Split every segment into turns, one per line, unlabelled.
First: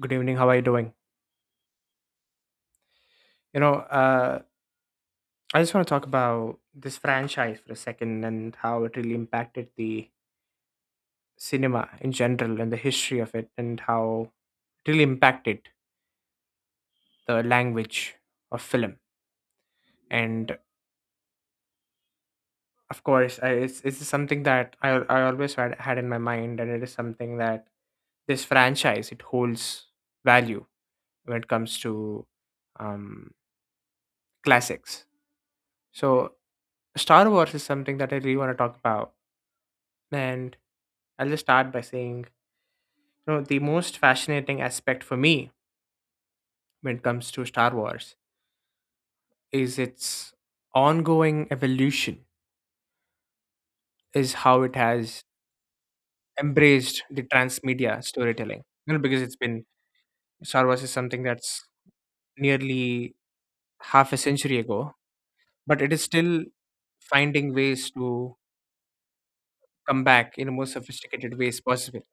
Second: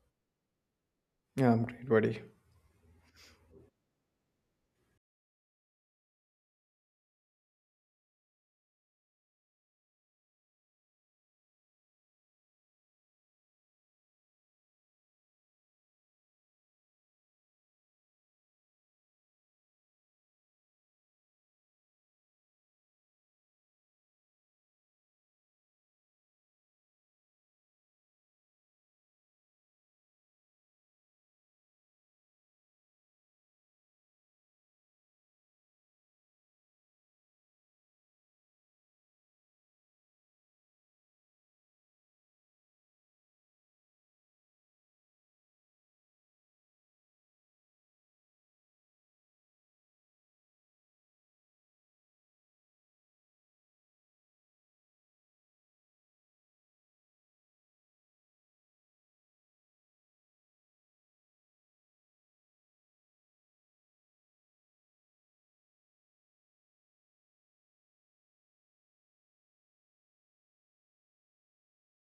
Good evening. How are you doing?
Yeah, I'm great, buddy.
You know, uh, I just want to talk about this franchise for a second and how it really impacted the cinema in general and the history of it and how it really impacted the language of film. And of course, it's something that I always had in my mind, and it is something that this franchise it holds value when it comes to um, classics. So, Star Wars is something that I really want to talk about, and I'll just start by saying, the most fascinating aspect for me when it comes to Star Wars is its ongoing evolution, is how it has embraced the transmedia storytelling. Because it's been Star Wars is something that's nearly half a century ago, but it is still finding ways to come back in the most sophisticated ways possible.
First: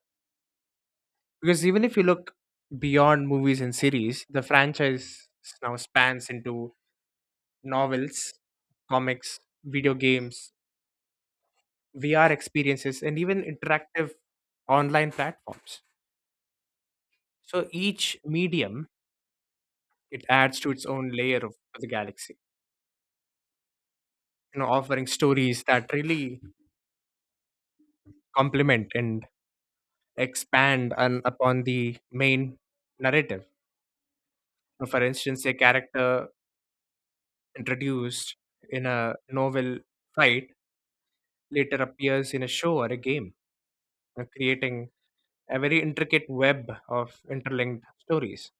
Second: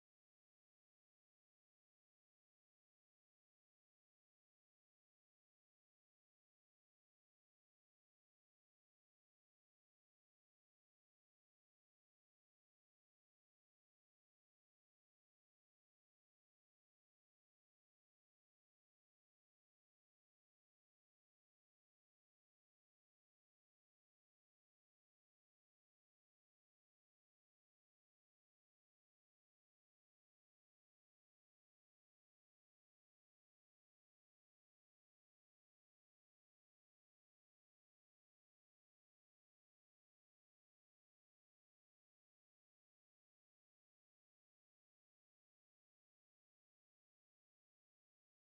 Because even if you look beyond movies and series, the franchise now spans into novels, comics, video games, VR experiences, and even interactive online platforms. So each medium it adds to its own layer of the galaxy, offering stories that really complement and expand upon the main narrative. So for instance, a character introduced in a novel fight later appears in a show or a game, creating a very intricate web of interlinked stories.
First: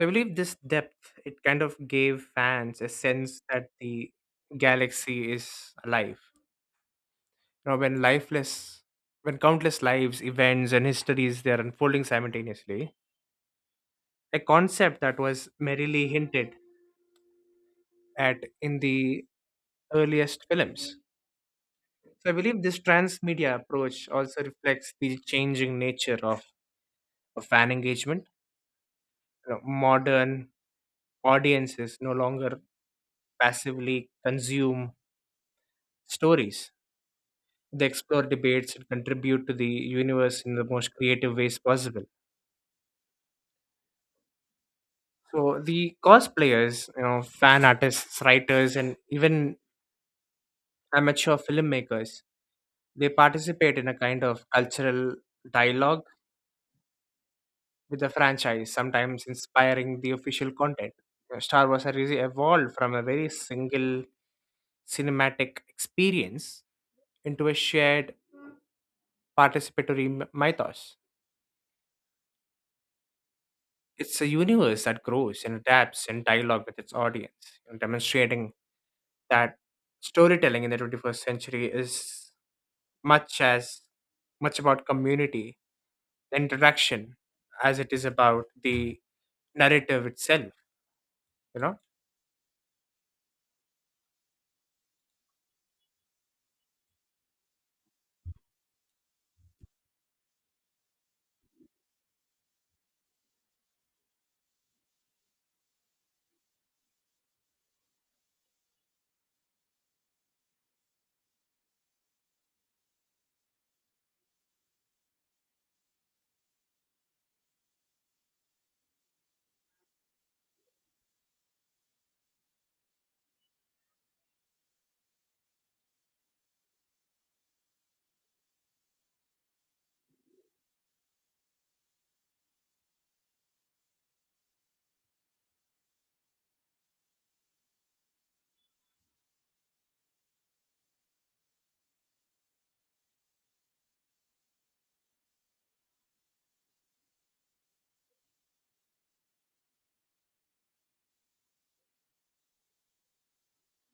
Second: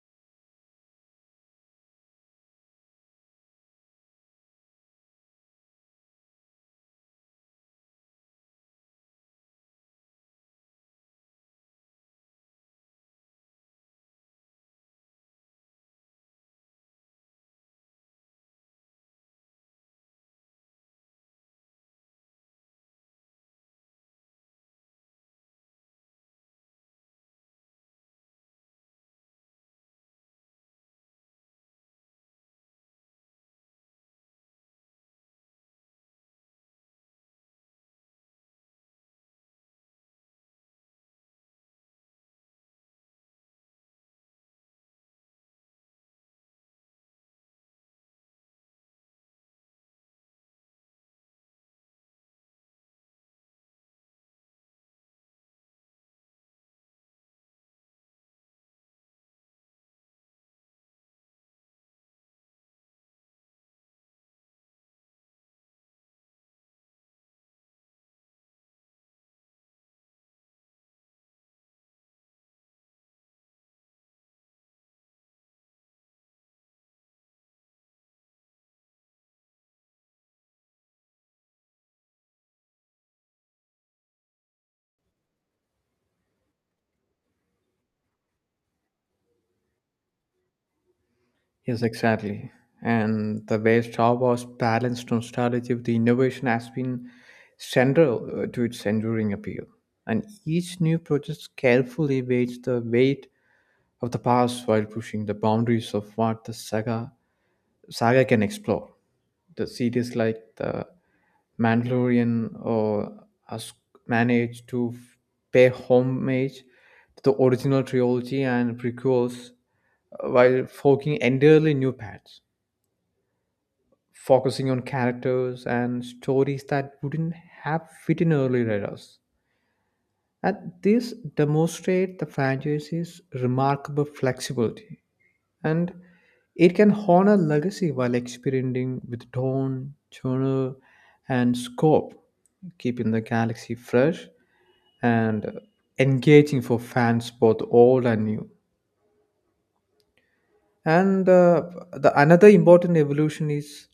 So, I believe this depth it kind of gave fans a sense that the galaxy is alive. You know, when lifeless, when countless lives, events, and histories they are unfolding simultaneously. A concept that was merely hinted at in the earliest films. So I believe this transmedia approach also reflects the changing nature of fan engagement. Modern audiences no longer passively consume stories. They explore debates and contribute to the universe in the most creative ways possible. So the cosplayers, fan artists, writers, and even amateur filmmakers, they participate in a kind of cultural dialogue with the franchise, sometimes inspiring the official content. Star Wars has really evolved from a very single cinematic experience into a shared participatory mythos. It's a universe that grows and adapts in dialogue with its audience, demonstrating that storytelling in the 21st century is much as much about community, the interaction, as it is about the narrative itself. You know,
Yes, exactly. And the way Star Wars balanced nostalgia with the innovation has been central to its enduring appeal. And each new project carefully weighs the weight of the past while pushing the boundaries of what the saga can explore. The series like The Mandalorian or Us managed to pay homage to the original trilogy and prequels while forging entirely new paths, focusing on characters and stories that wouldn't have fit in early radars. And this demonstrates the franchise's remarkable flexibility, and it can honor legacy while experimenting with tone, genre, and scope, keeping the galaxy fresh and engaging for fans both old and new. And The another important evolution is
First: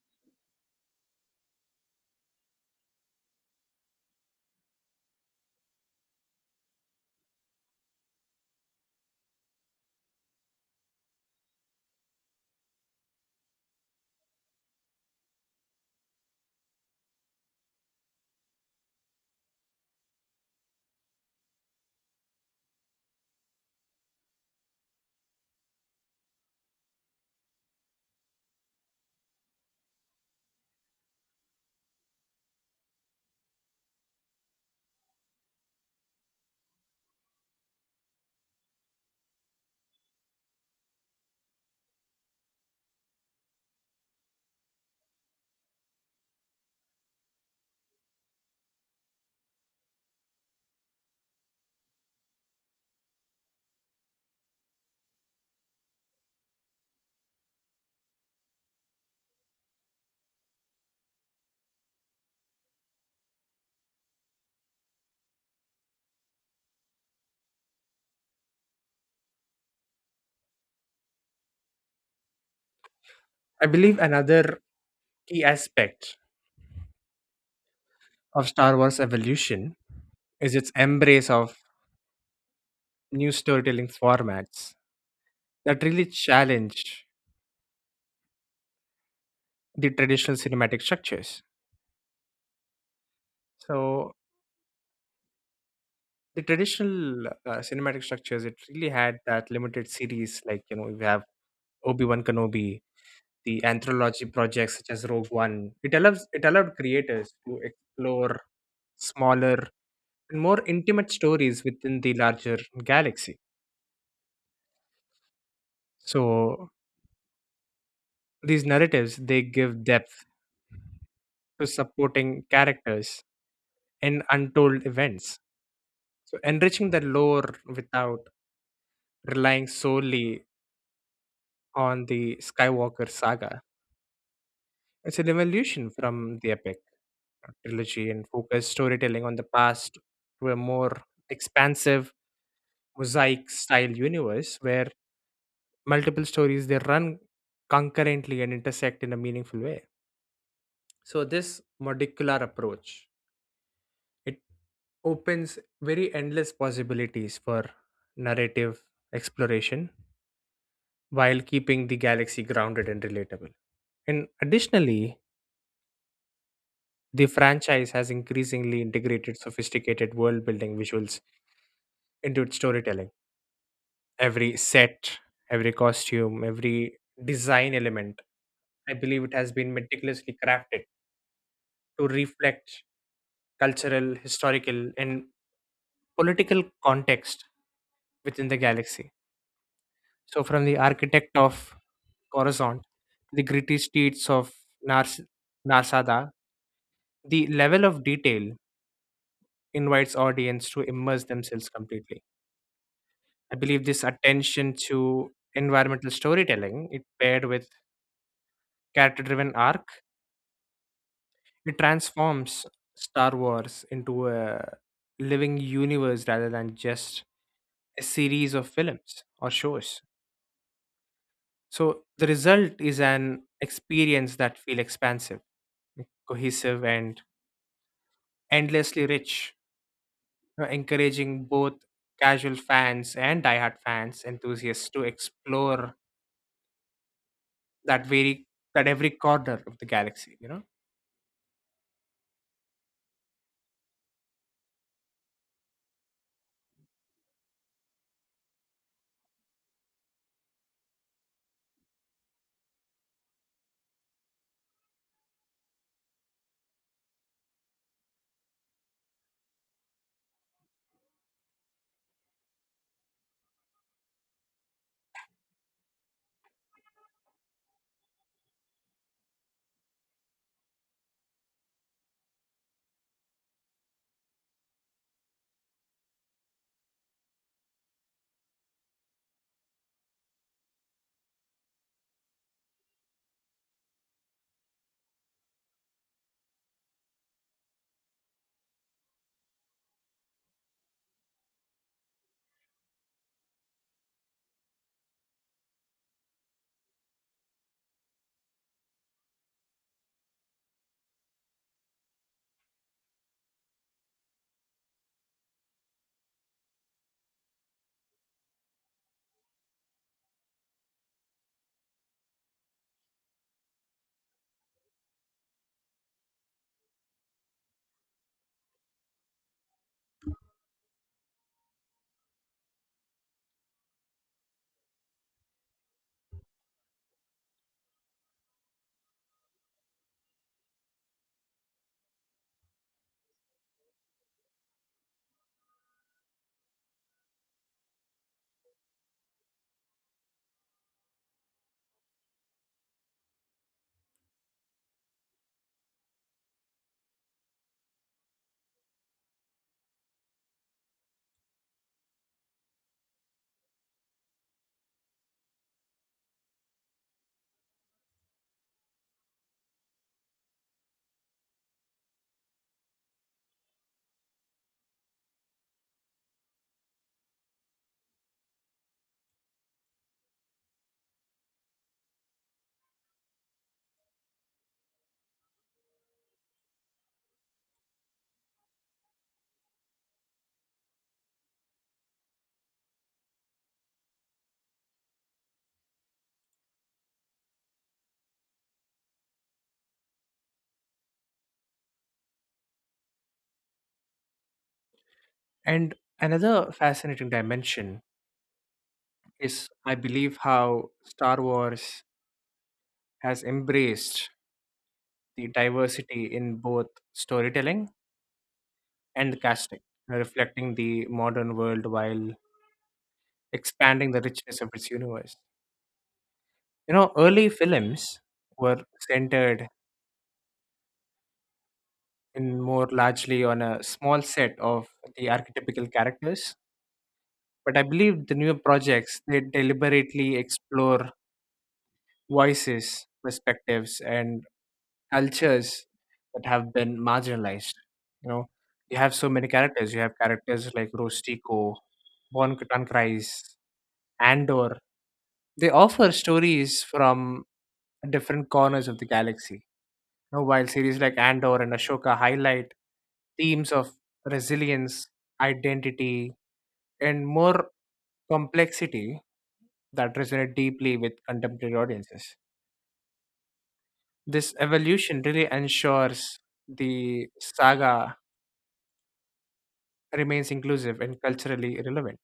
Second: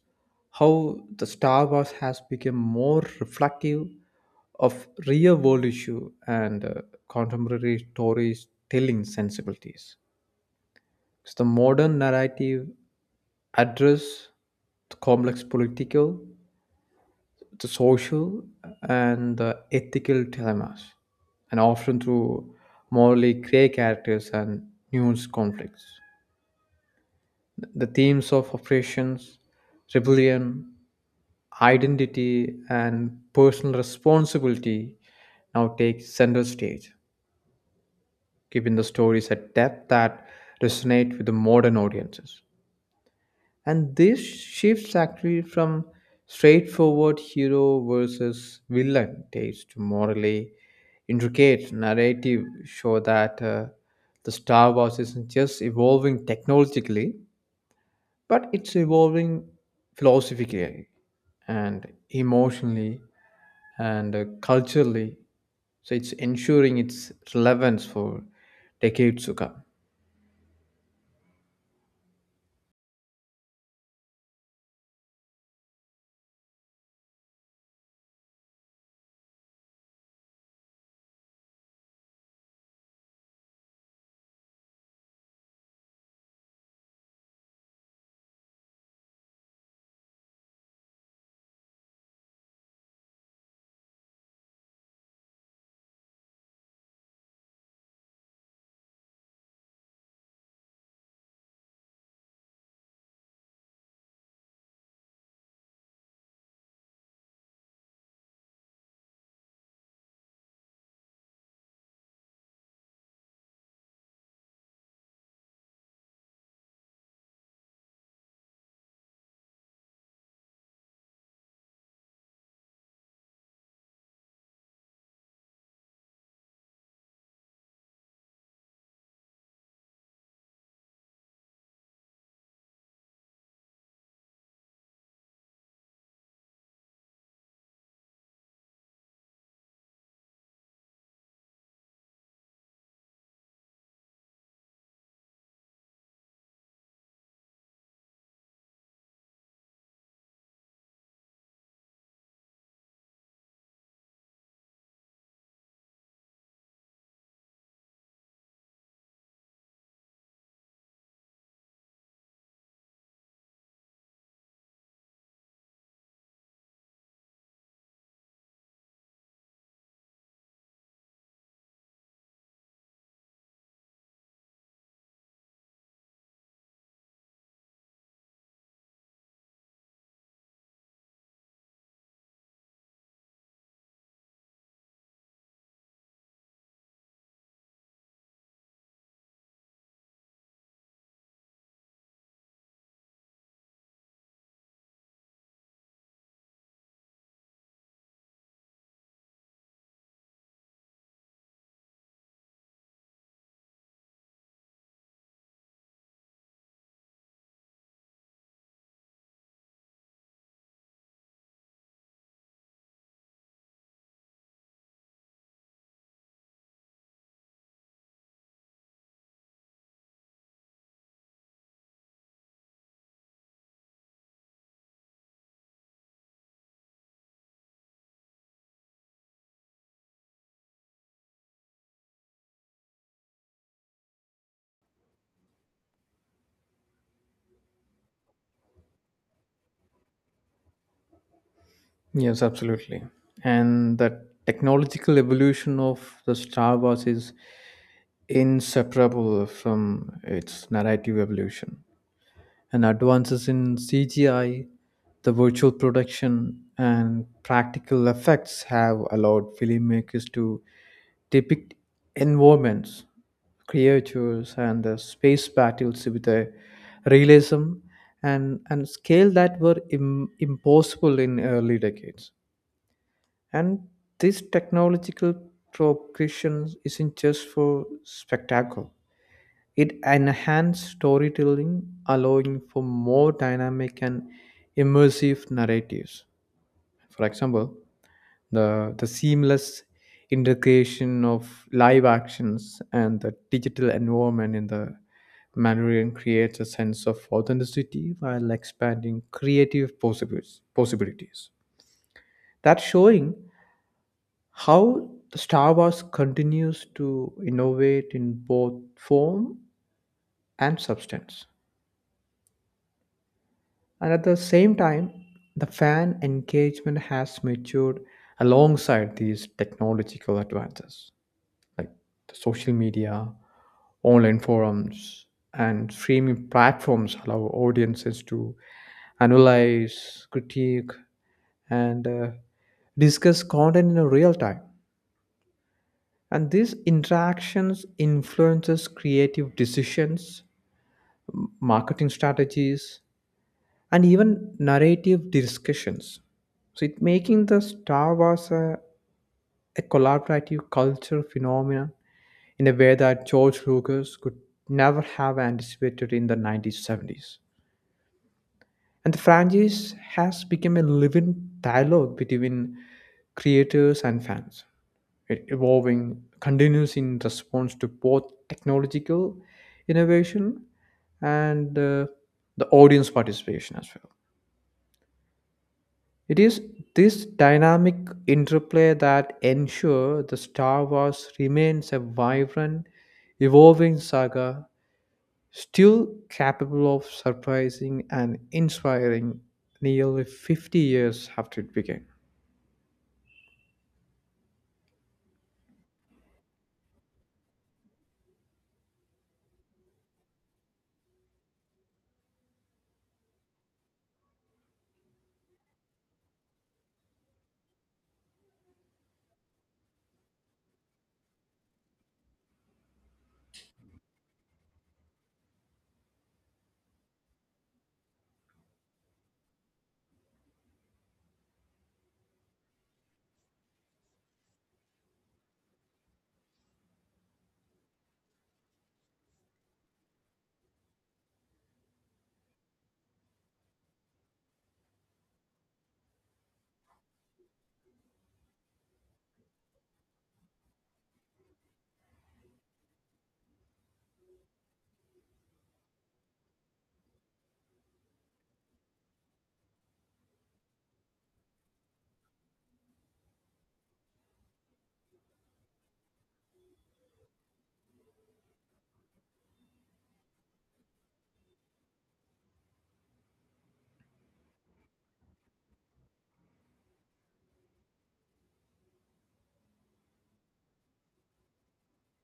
how the Star Wars has become more reflective of real world issue and contemporary stories telling sensibilities. Because the modern narrative address the complex political, the social, and the ethical dilemmas, and often through morally grey characters and nuanced conflicts. The themes of oppressions, rebellion, identity, and personal responsibility now take center stage, giving the stories a depth that resonate with the modern audiences. And this shifts actually from straightforward hero versus villain tales to morally intricate narrative show that the Star Wars isn't just evolving technologically, but it's evolving philosophically and emotionally and culturally. So it's ensuring its relevance for decades to come.
I believe another key aspect of Star Wars evolution is its embrace of new storytelling formats that really challenge the traditional cinematic structures. So the traditional cinematic structures it really had that limited series like you have Obi-Wan Kenobi, the anthology projects such as Rogue One, it allowed creators to explore smaller and more intimate stories within the larger galaxy. So these narratives they give depth to supporting characters and untold events, so enriching the lore without relying solely on the Skywalker saga. It's an evolution from the epic trilogy and focused storytelling on the past to a more expansive mosaic style universe where multiple stories they run concurrently and intersect in a meaningful way. So this modular approach it opens very endless possibilities for narrative exploration while keeping the galaxy grounded and relatable. And additionally, the franchise has increasingly integrated sophisticated world building visuals into its storytelling. Every set, every costume, every design element, I believe it has been meticulously crafted to reflect cultural, historical, and political context within the galaxy. So, from the architect of Coruscant, the gritty streets of Nars- Narsada, the level of detail invites audience to immerse themselves completely. I believe this attention to environmental storytelling, it paired with character-driven arc, it transforms Star Wars into a living universe rather than just a series of films or shows. So the result is an experience that feel expansive, cohesive, and endlessly rich, encouraging both casual fans and diehard fans enthusiasts to explore that very that every corner of the galaxy.
Yes, absolutely. And the technological evolution of the Star Wars is inseparable from its narrative evolution. And advances in CGI, the virtual production, and practical effects have allowed filmmakers to depict environments, creatures, and the space battles with a realism and scale that were impossible in early decades, and this technological progression isn't just for spectacle. It enhances storytelling, allowing for more dynamic and immersive narratives. For example, the seamless integration of live actions and the digital environment in the Mandalorian creates a sense of authenticity while expanding creative possibilities. That's showing how Star Wars continues to innovate in both form and substance. And at the same time, the fan engagement has matured alongside these technological advances, like the social media, online forums, and streaming platforms allow audiences to analyze, critique, and discuss content in a real time. And these interactions influences creative decisions, marketing strategies, and even narrative discussions. So it making the Star Wars a collaborative culture phenomenon in a way that George Lucas could never have anticipated in the 1970s. And the franchise has become a living dialogue between creators and fans. It evolving continues in response to both technological innovation and the audience participation as well. It is this dynamic interplay that ensure the Star Wars remains a vibrant, evolving saga, still capable of surprising and inspiring nearly 50 years after it began.
And another fascinating dimension is, I believe, how Star Wars has embraced the diversity in both storytelling and casting, reflecting the modern world while expanding the richness of its universe. Early films were centered in more largely on a small set of the archetypical characters, but I believe the newer projects they deliberately explore voices, perspectives, and cultures that have been marginalized. You know, you have so many characters. You have characters like Rostico, Von Tankrais, Andor. They offer stories from different corners of the galaxy. While series like Andor and Ashoka highlight themes of resilience, identity, and more complexity that resonate deeply with contemporary audiences. This evolution really ensures the saga remains inclusive and culturally relevant.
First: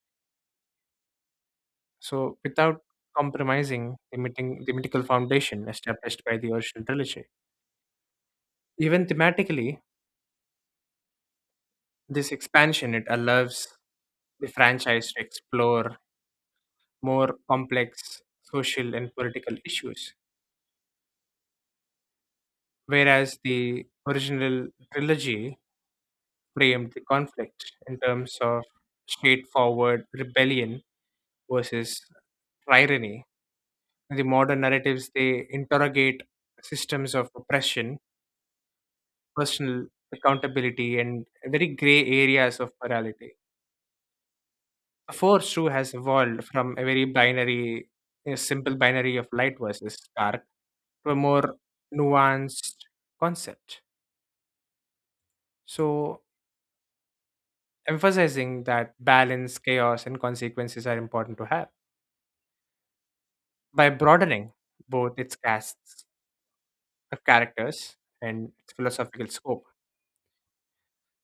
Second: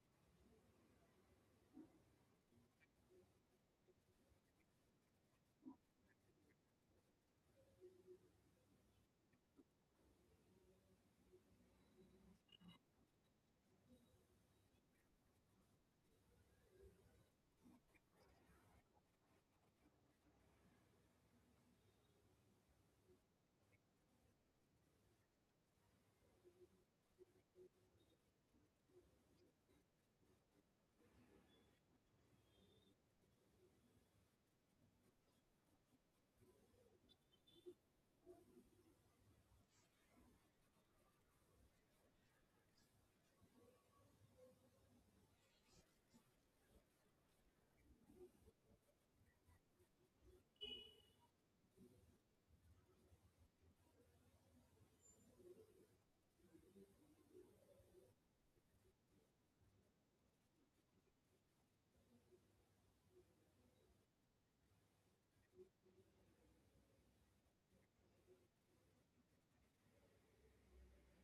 So, without compromising the mythical foundation established by the original trilogy. Even thematically, this expansion it allows the franchise to explore more complex social and political issues, whereas the original trilogy framed the conflict in terms of straightforward rebellion versus tyranny. The modern narratives they interrogate systems of oppression, personal accountability and very gray areas of morality. The force too has evolved from a simple binary of light versus dark to a more nuanced concept. So, emphasizing that balance, chaos, and consequences are important to have by broadening both its casts of characters and its philosophical scope.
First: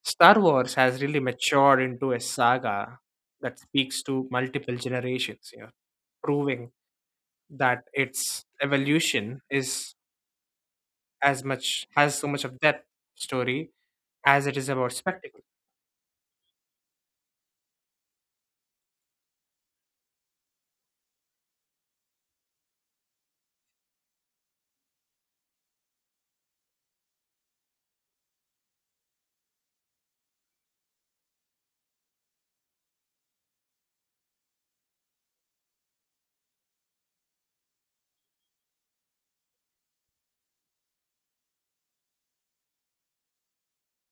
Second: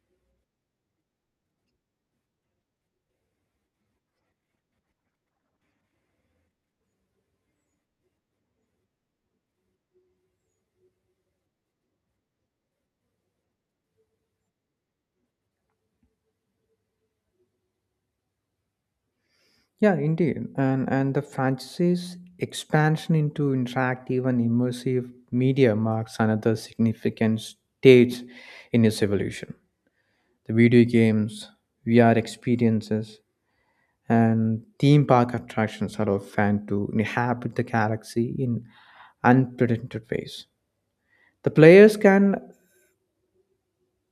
Star Wars has really matured into a saga that speaks to multiple generations, proving that its evolution is as much has so much of depth story as it is about spectacle.
Yeah, indeed. And the franchise's expansion into interactive and immersive media marks another significant stage in its evolution. The video games, VR experiences, and theme park attractions allow fans to inhabit the galaxy in unprecedented ways. The players can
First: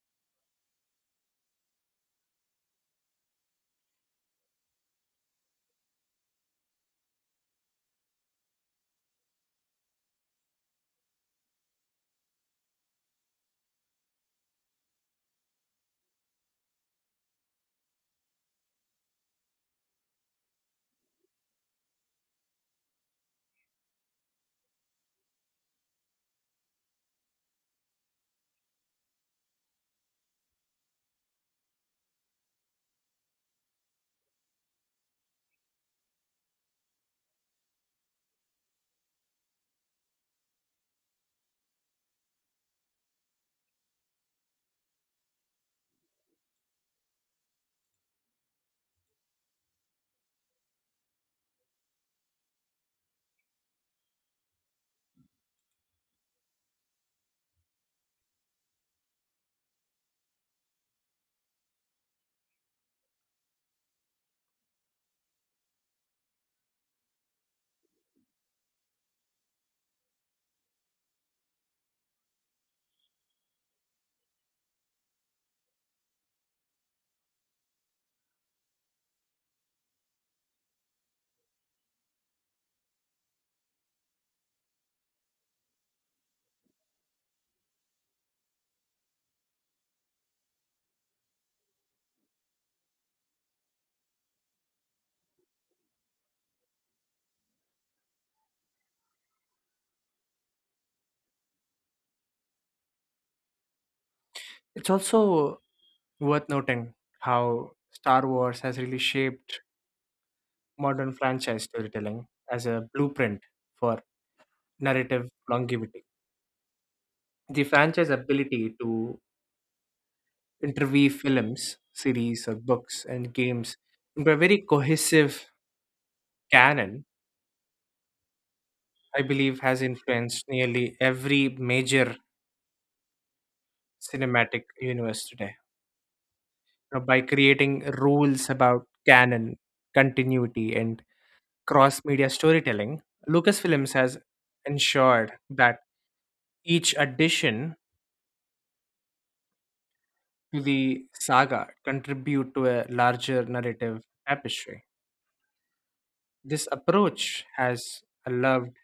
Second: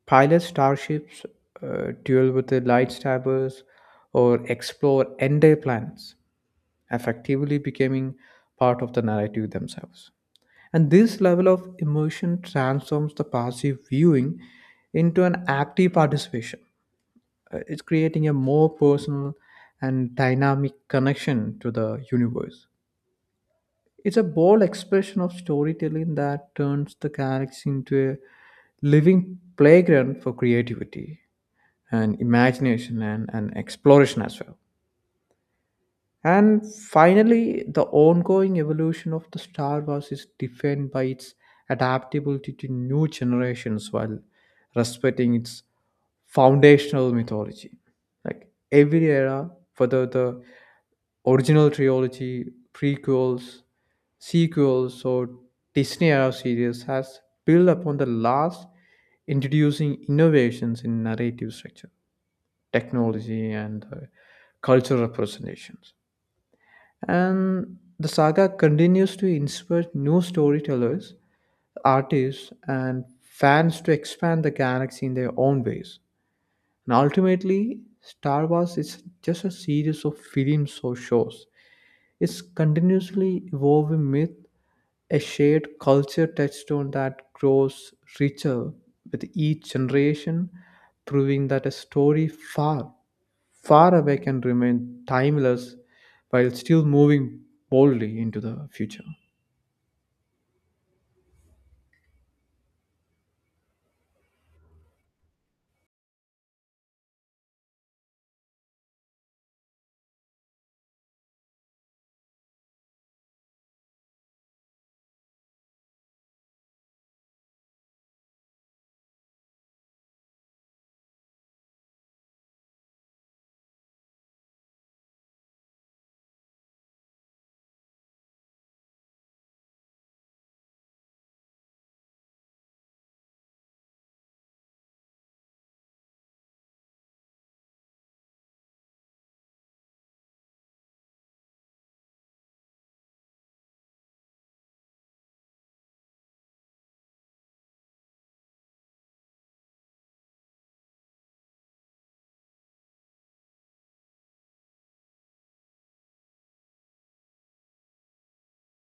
pilot starships, duel with the lightsabers, or explore entire planets, effectively becoming part of the narrative themselves. And this level of immersion transforms the passive viewing into an active participation. It's creating a more personal and dynamic connection to the universe. It's a bold expression of storytelling that turns the galaxy into a living playground for creativity and imagination and exploration as well. And finally, the ongoing evolution of the Star Wars is defined by its adaptability to new generations while respecting its foundational mythology. Like every era, whether the original trilogy, prequels, sequels, or Disney era series, has built upon the last, introducing innovations in narrative structure, technology, and cultural representations. And the saga continues to inspire new storytellers, artists, and fans to expand the galaxy in their own ways. And ultimately, Star Wars is just a series of films or shows is continuously evolving myth, a shared culture touchstone that grows richer with each generation, proving that a story far, far away can remain timeless while still moving boldly into the future.
It's also worth noting how Star Wars has really shaped modern franchise storytelling as a blueprint for narrative longevity. The franchise ability to interweave films, series, or books and games into a very cohesive canon, I believe, has influenced nearly every major cinematic universe today. By creating rules about canon, continuity, and cross media storytelling, Lucasfilms has ensured that each addition to the saga contribute to a larger narrative tapestry. This approach has allowed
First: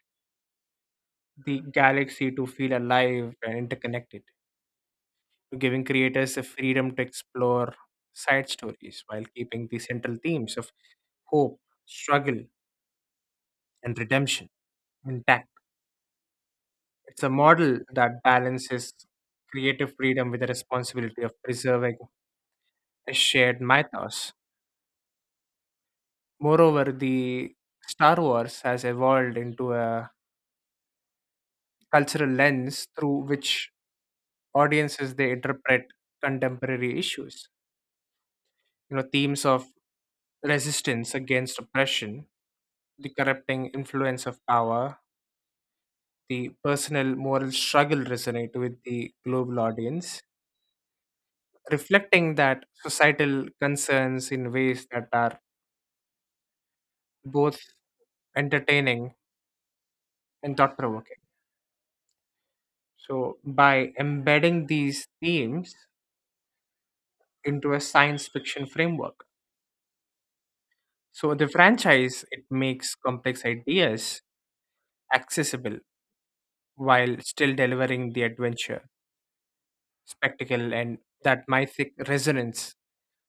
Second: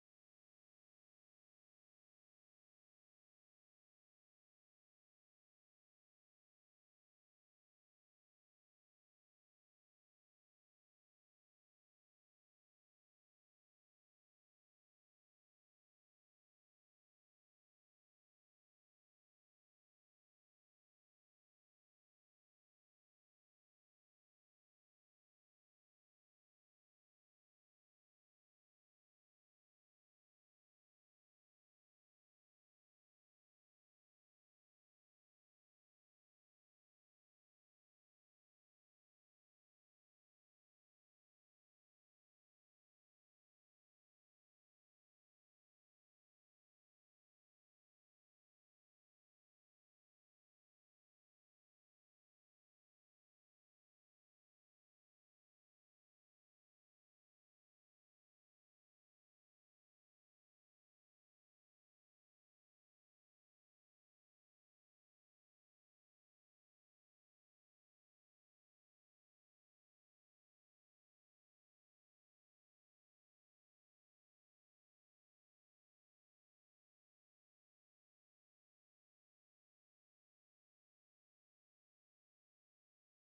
the galaxy to feel alive and interconnected, giving creators the freedom to explore side stories while keeping the central themes of hope, struggle, and redemption intact. It's a model that balances creative freedom with the responsibility of preserving a shared mythos. Moreover, the Star Wars has evolved into a cultural lens through which audiences they interpret contemporary issues. Themes of resistance against oppression, the corrupting influence of power, the personal moral struggle resonate with the global audience, reflecting that societal concerns in ways that are both entertaining and thought provoking. So, by embedding these themes into a science fiction framework, so the franchise it makes complex ideas accessible while still delivering the adventure, spectacle, and that mythic resonance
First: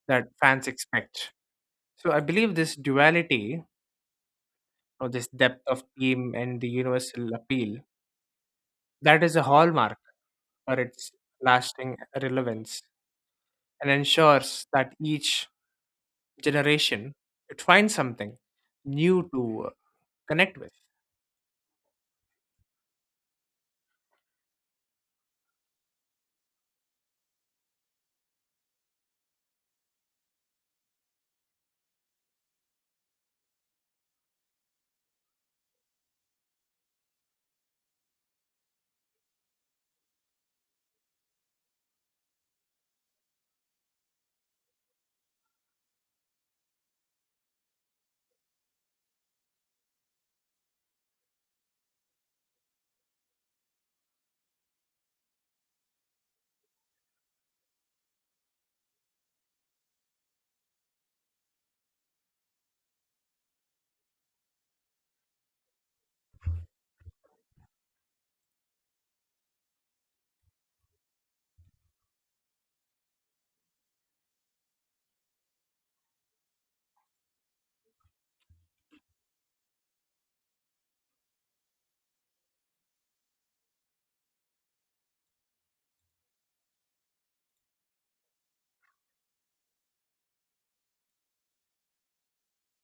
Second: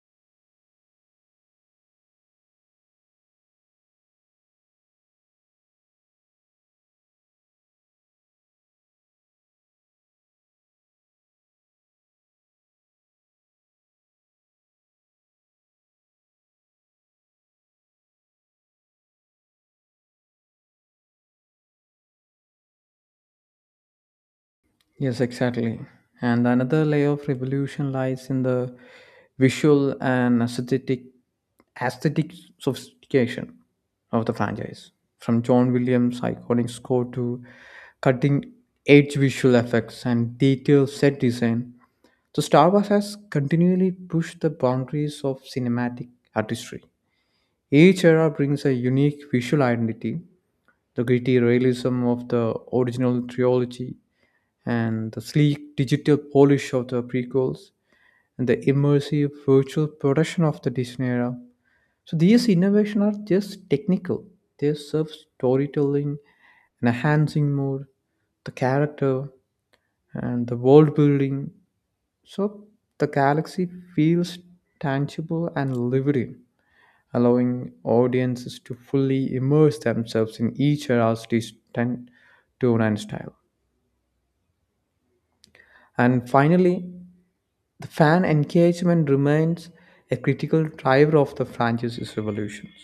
that fans expect. So, I believe this duality or this depth of theme and the universal appeal that is a hallmark for its lasting relevance and ensures that each generation it finds something new to connect with.
Yes, exactly. And another layer of revolution lies in the visual and aesthetic sophistication of the franchise. From John Williams' iconic score to cutting edge visual effects and detailed set design, so Star Wars has continually pushed the boundaries of cinematic artistry. Each era brings a unique visual identity, the gritty realism of the original trilogy and the sleek digital polish of the prequels and the immersive virtual production of the Disney era. So these innovations are just technical. They serve storytelling, enhancing more the character and the world building. So the galaxy feels tangible and living, allowing audiences to fully immerse themselves in each era's distant tone and style. And finally, the fan engagement remains a critical driver of the franchise's revolutions,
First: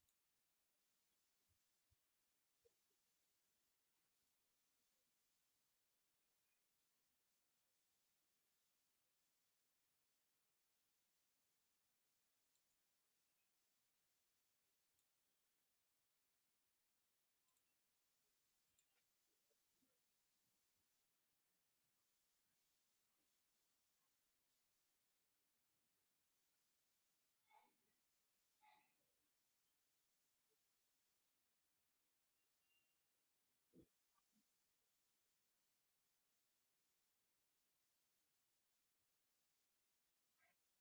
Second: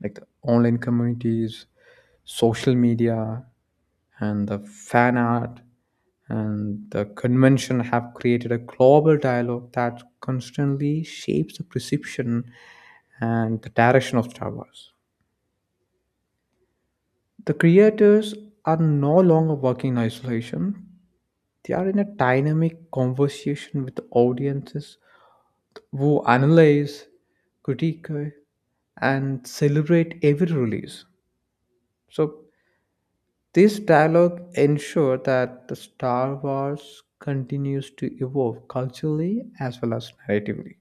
like the online communities, social media, and the fan art and the convention have created a global dialogue that constantly shapes the perception and the direction of Star Wars. The creators are no longer working in isolation. They are in a dynamic conversation with the audiences who analyze, critique, and celebrate every release. So this dialogue ensure that the Star Wars continues to evolve culturally as well as narratively.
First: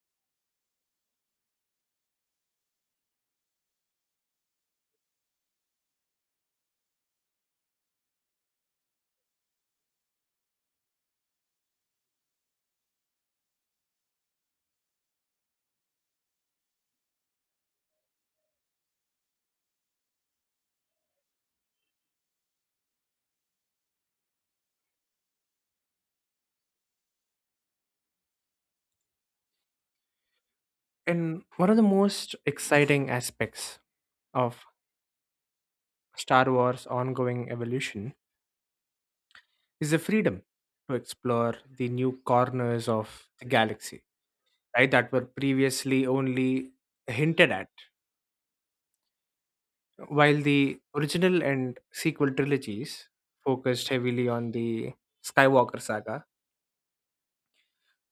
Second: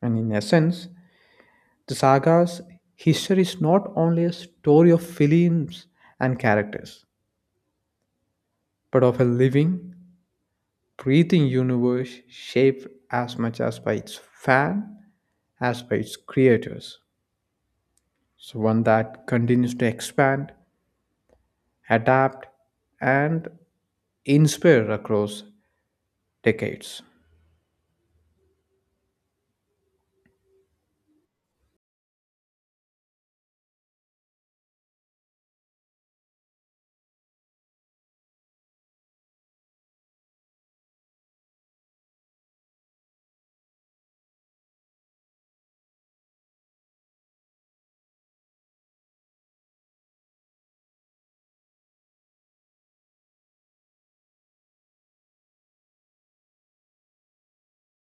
And in essence, the saga's history is not only a story of films and characters, but of a living, breathing universe shaped as much as by its fan as by its creators. So one that continues to expand, adapt, and inspire across decades.
And one of the most exciting aspects of Star Wars ongoing evolution is the freedom to explore the new corners of the galaxy, right, that were previously only hinted at while the original and sequel trilogies focused heavily on the Skywalker saga.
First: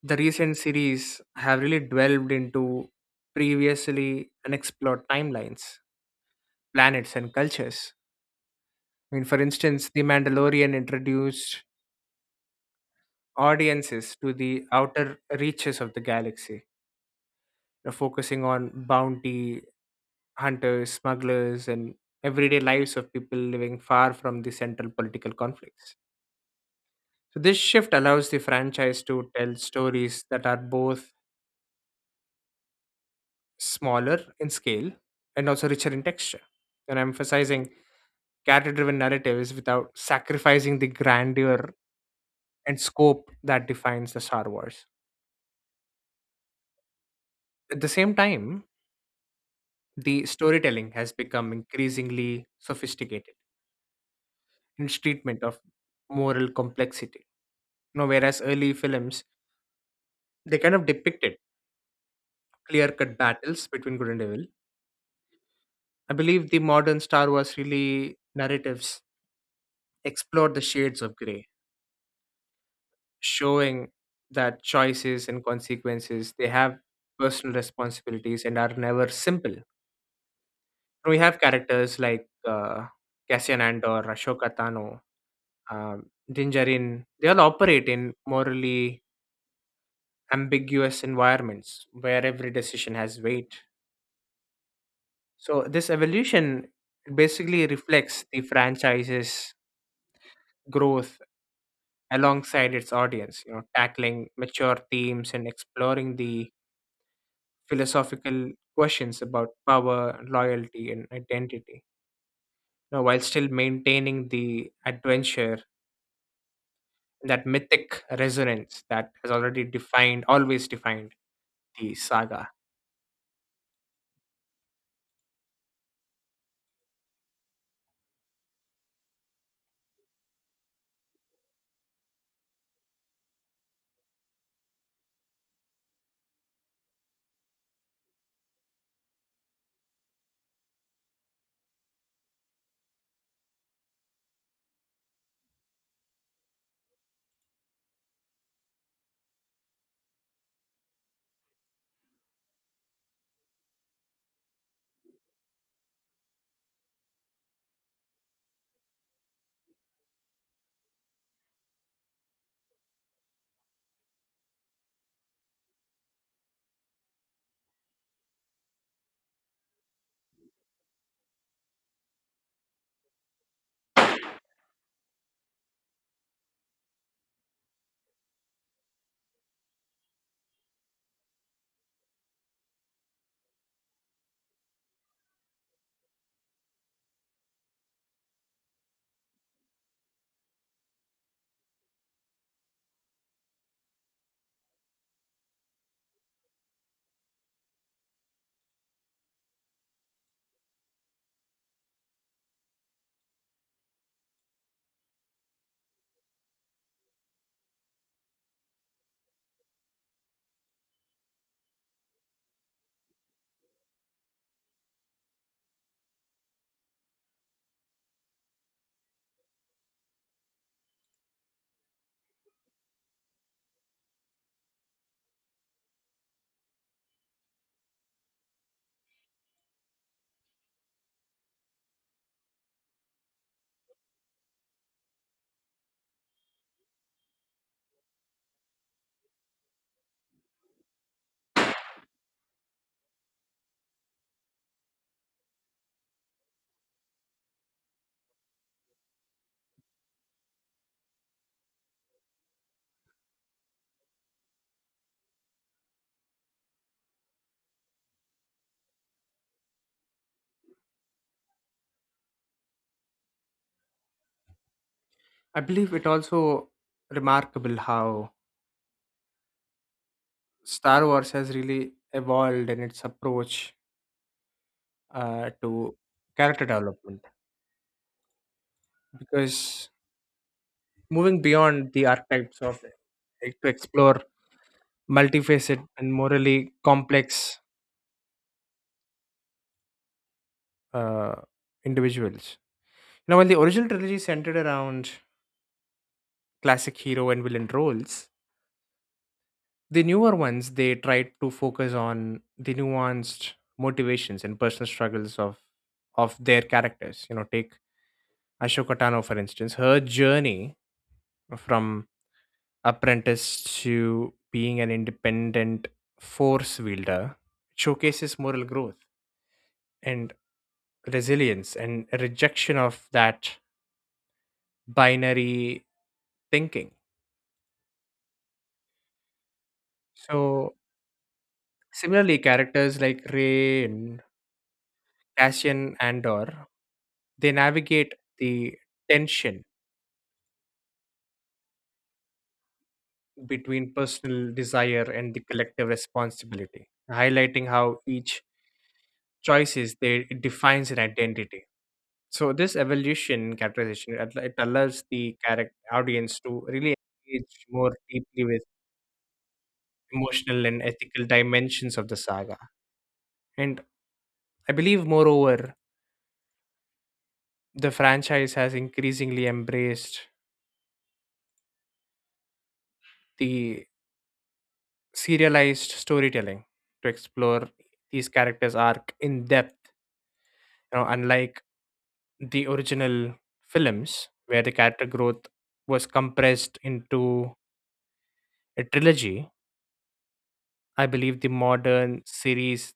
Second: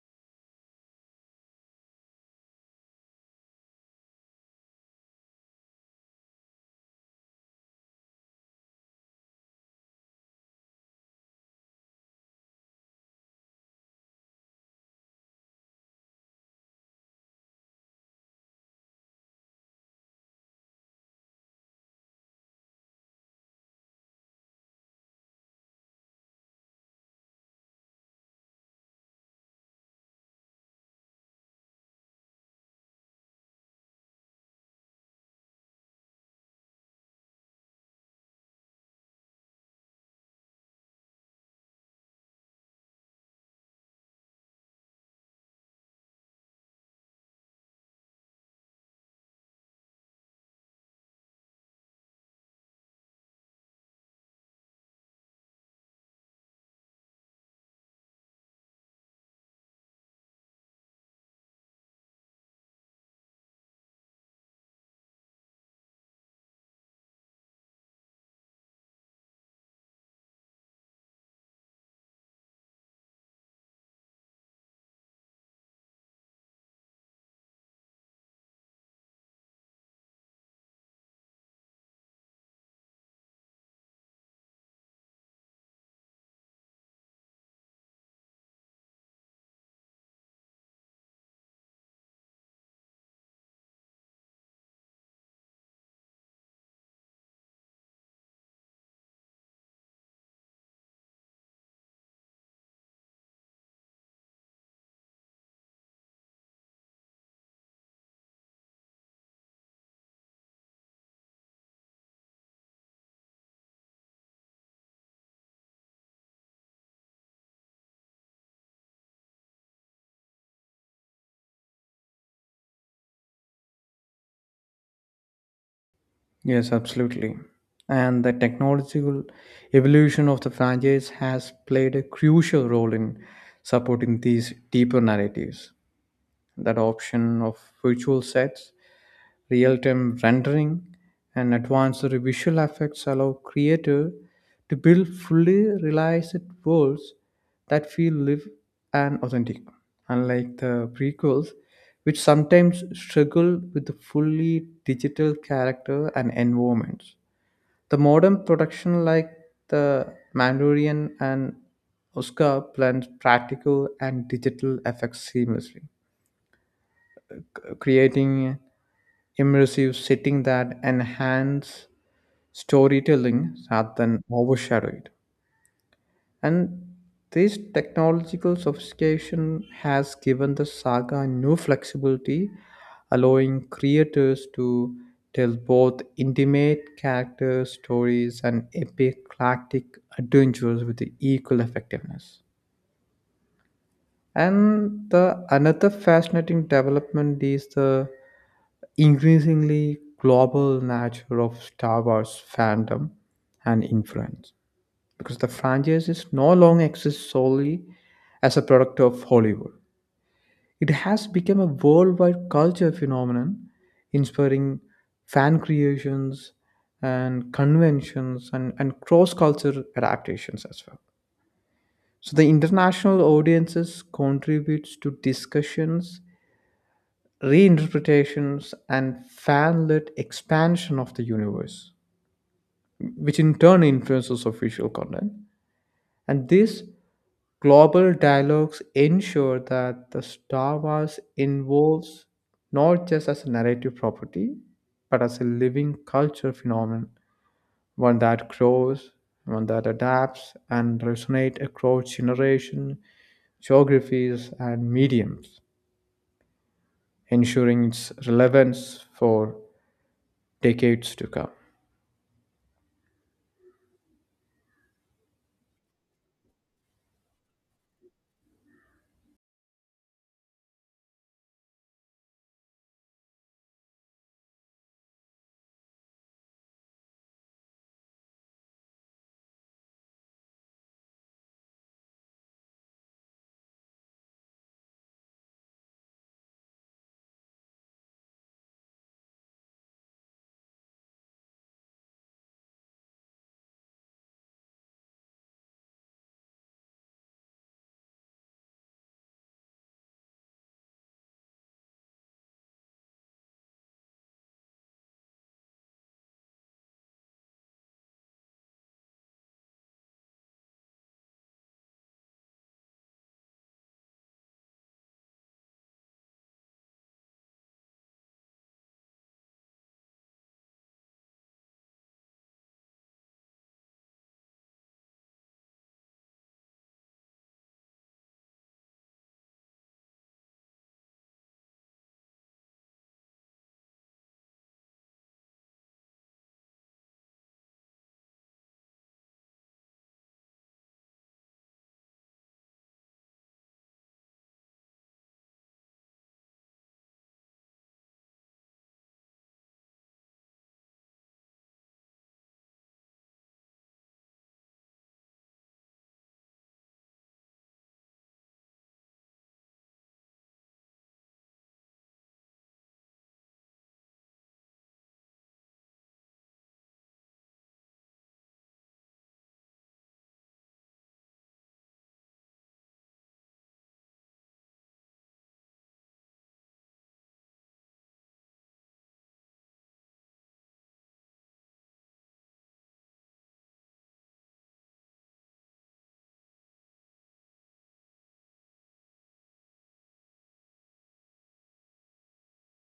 The recent series have really delved into previously unexplored timelines, planets, and cultures. I mean, for instance, The Mandalorian introduced audiences to the outer reaches of the galaxy, focusing on bounty hunters, smugglers, and everyday lives of people living far from the central political conflicts. So, this shift allows the franchise to tell stories that are both smaller in scale and also richer in texture. And I'm emphasizing character driven narratives without sacrificing the grandeur and scope that defines the Star Wars. At the same time, the storytelling has become increasingly sophisticated in its treatment of moral complexity. Whereas early films they kind of depicted clear cut battles between good and evil. I believe the modern Star Wars really narratives explore the shades of grey, showing that choices and consequences they have personal responsibilities and are never simple. We have characters like Cassian Andor, Ashoka Tano, Dinjarin. They all operate in morally ambiguous environments where every decision has weight. So this evolution basically reflects the franchise's growth alongside its audience. Tackling mature themes and exploring the philosophical questions about power, loyalty, and identity, while still maintaining the adventure, that mythic resonance that has always defined the saga.
Yes, absolutely. And the technological evolution of the franchise has played a crucial role in supporting these deeper narratives. That option of virtual sets real-time rendering, and advanced visual effects allow creators to build fully realized worlds that feel live and authentic. Unlike the prequels, which sometimes struggle with the fully digital character and environments. The modern production like the Mandalorian and Oscar blends practical and digital effects seamlessly, creating immersive setting that enhance storytelling rather than overshadow it. And this technological sophistication has given the saga new flexibility, allowing creators to tell both intimate character stories and epic galactic adventures with equal effectiveness. And the another fascinating development is the increasingly global nature of Star Wars fandom and influence because the franchise is no longer exists solely as a product of Hollywood. It has become a worldwide culture phenomenon, inspiring fan creations and conventions and cross cultural adaptations as well. So the international audiences contributes to discussions, reinterpretations, and fan-led expansion of the universe, which in turn influences official content. And these global dialogues ensure that the Star Wars involves not just as a narrative property, but as a living culture phenomenon, one that grows, one that adapts and resonates across generation geographies, and mediums, ensuring its relevance for decades to come.
I believe it also remarkable how Star Wars has really evolved in its approach to character development because moving beyond the archetypes of it to explore multifaceted and morally complex uh, individuals. Now, while the original trilogy centered around classic hero and villain roles, the newer ones they tried to focus on the nuanced motivations and personal struggles of their characters. Take Ashoka Tano for instance, her journey from apprentice to being an independent force wielder showcases moral growth and resilience and rejection of that binary thinking. So similarly, characters like Ray and Cassian Andor, they navigate the tension between personal desire and the collective responsibility, highlighting how each choices they it defines an identity. So this evolution characterization it allows the character audience to really engage more deeply with emotional and ethical dimensions of the saga. And I believe moreover, the franchise has increasingly embraced the serialized storytelling to explore these characters' arc in depth. Unlike the original films where the character growth was compressed into a trilogy, I believe the modern series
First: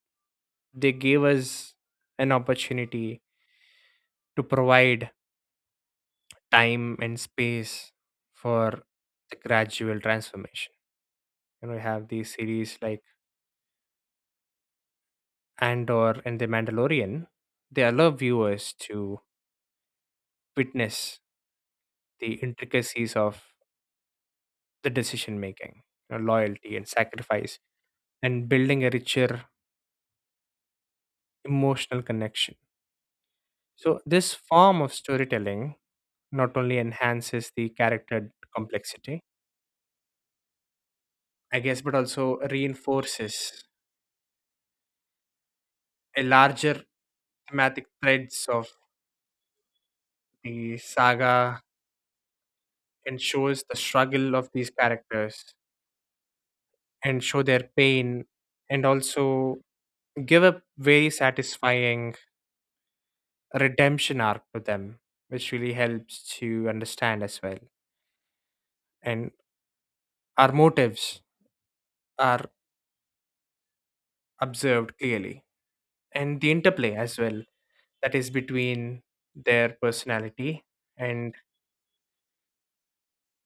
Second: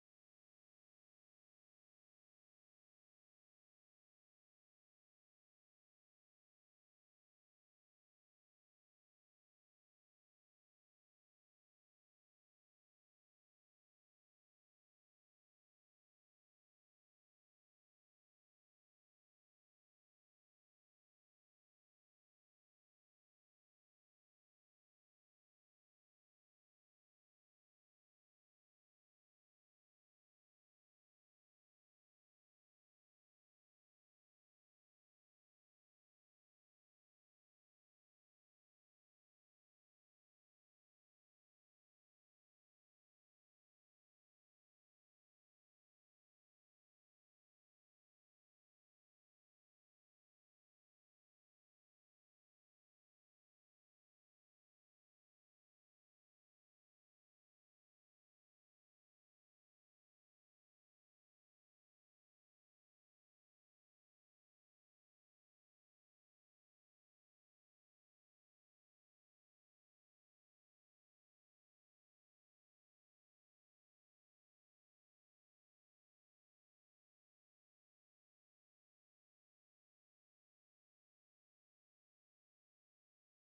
they gave us an opportunity to provide time and space for the gradual transformation. We have these series like Andor and The Mandalorian. They allow viewers to witness the intricacies of the decision making, loyalty and sacrifice, and building a richer emotional connection. So, this form of storytelling not only enhances the character complexity, I guess, but also reinforces a larger thematic threads of the saga and shows the struggle of these characters and show their pain and also give a very satisfying redemption arc to them, which really helps to understand as well. And our motives are observed clearly, and the interplay as well that is between their personality and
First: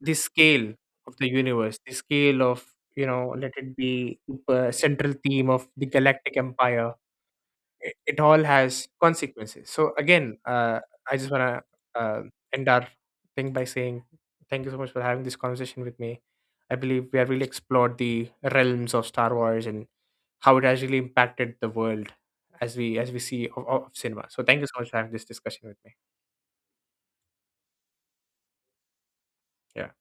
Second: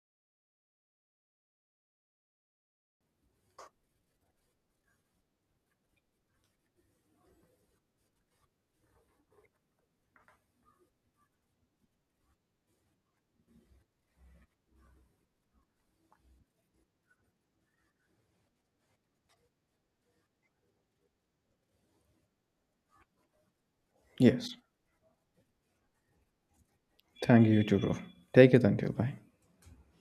the scale the scale of, let it be the central theme of the galactic empire, it all has consequences. So again, I just want to end our thing by saying thank you so much for having this conversation with me. I believe we have really explored the realms of Star Wars and how it has really impacted the world as we see of cinema. So
Yes.
thank you so much for having this discussion with me.
Thank you, Juro. Take it until bye.
Yeah.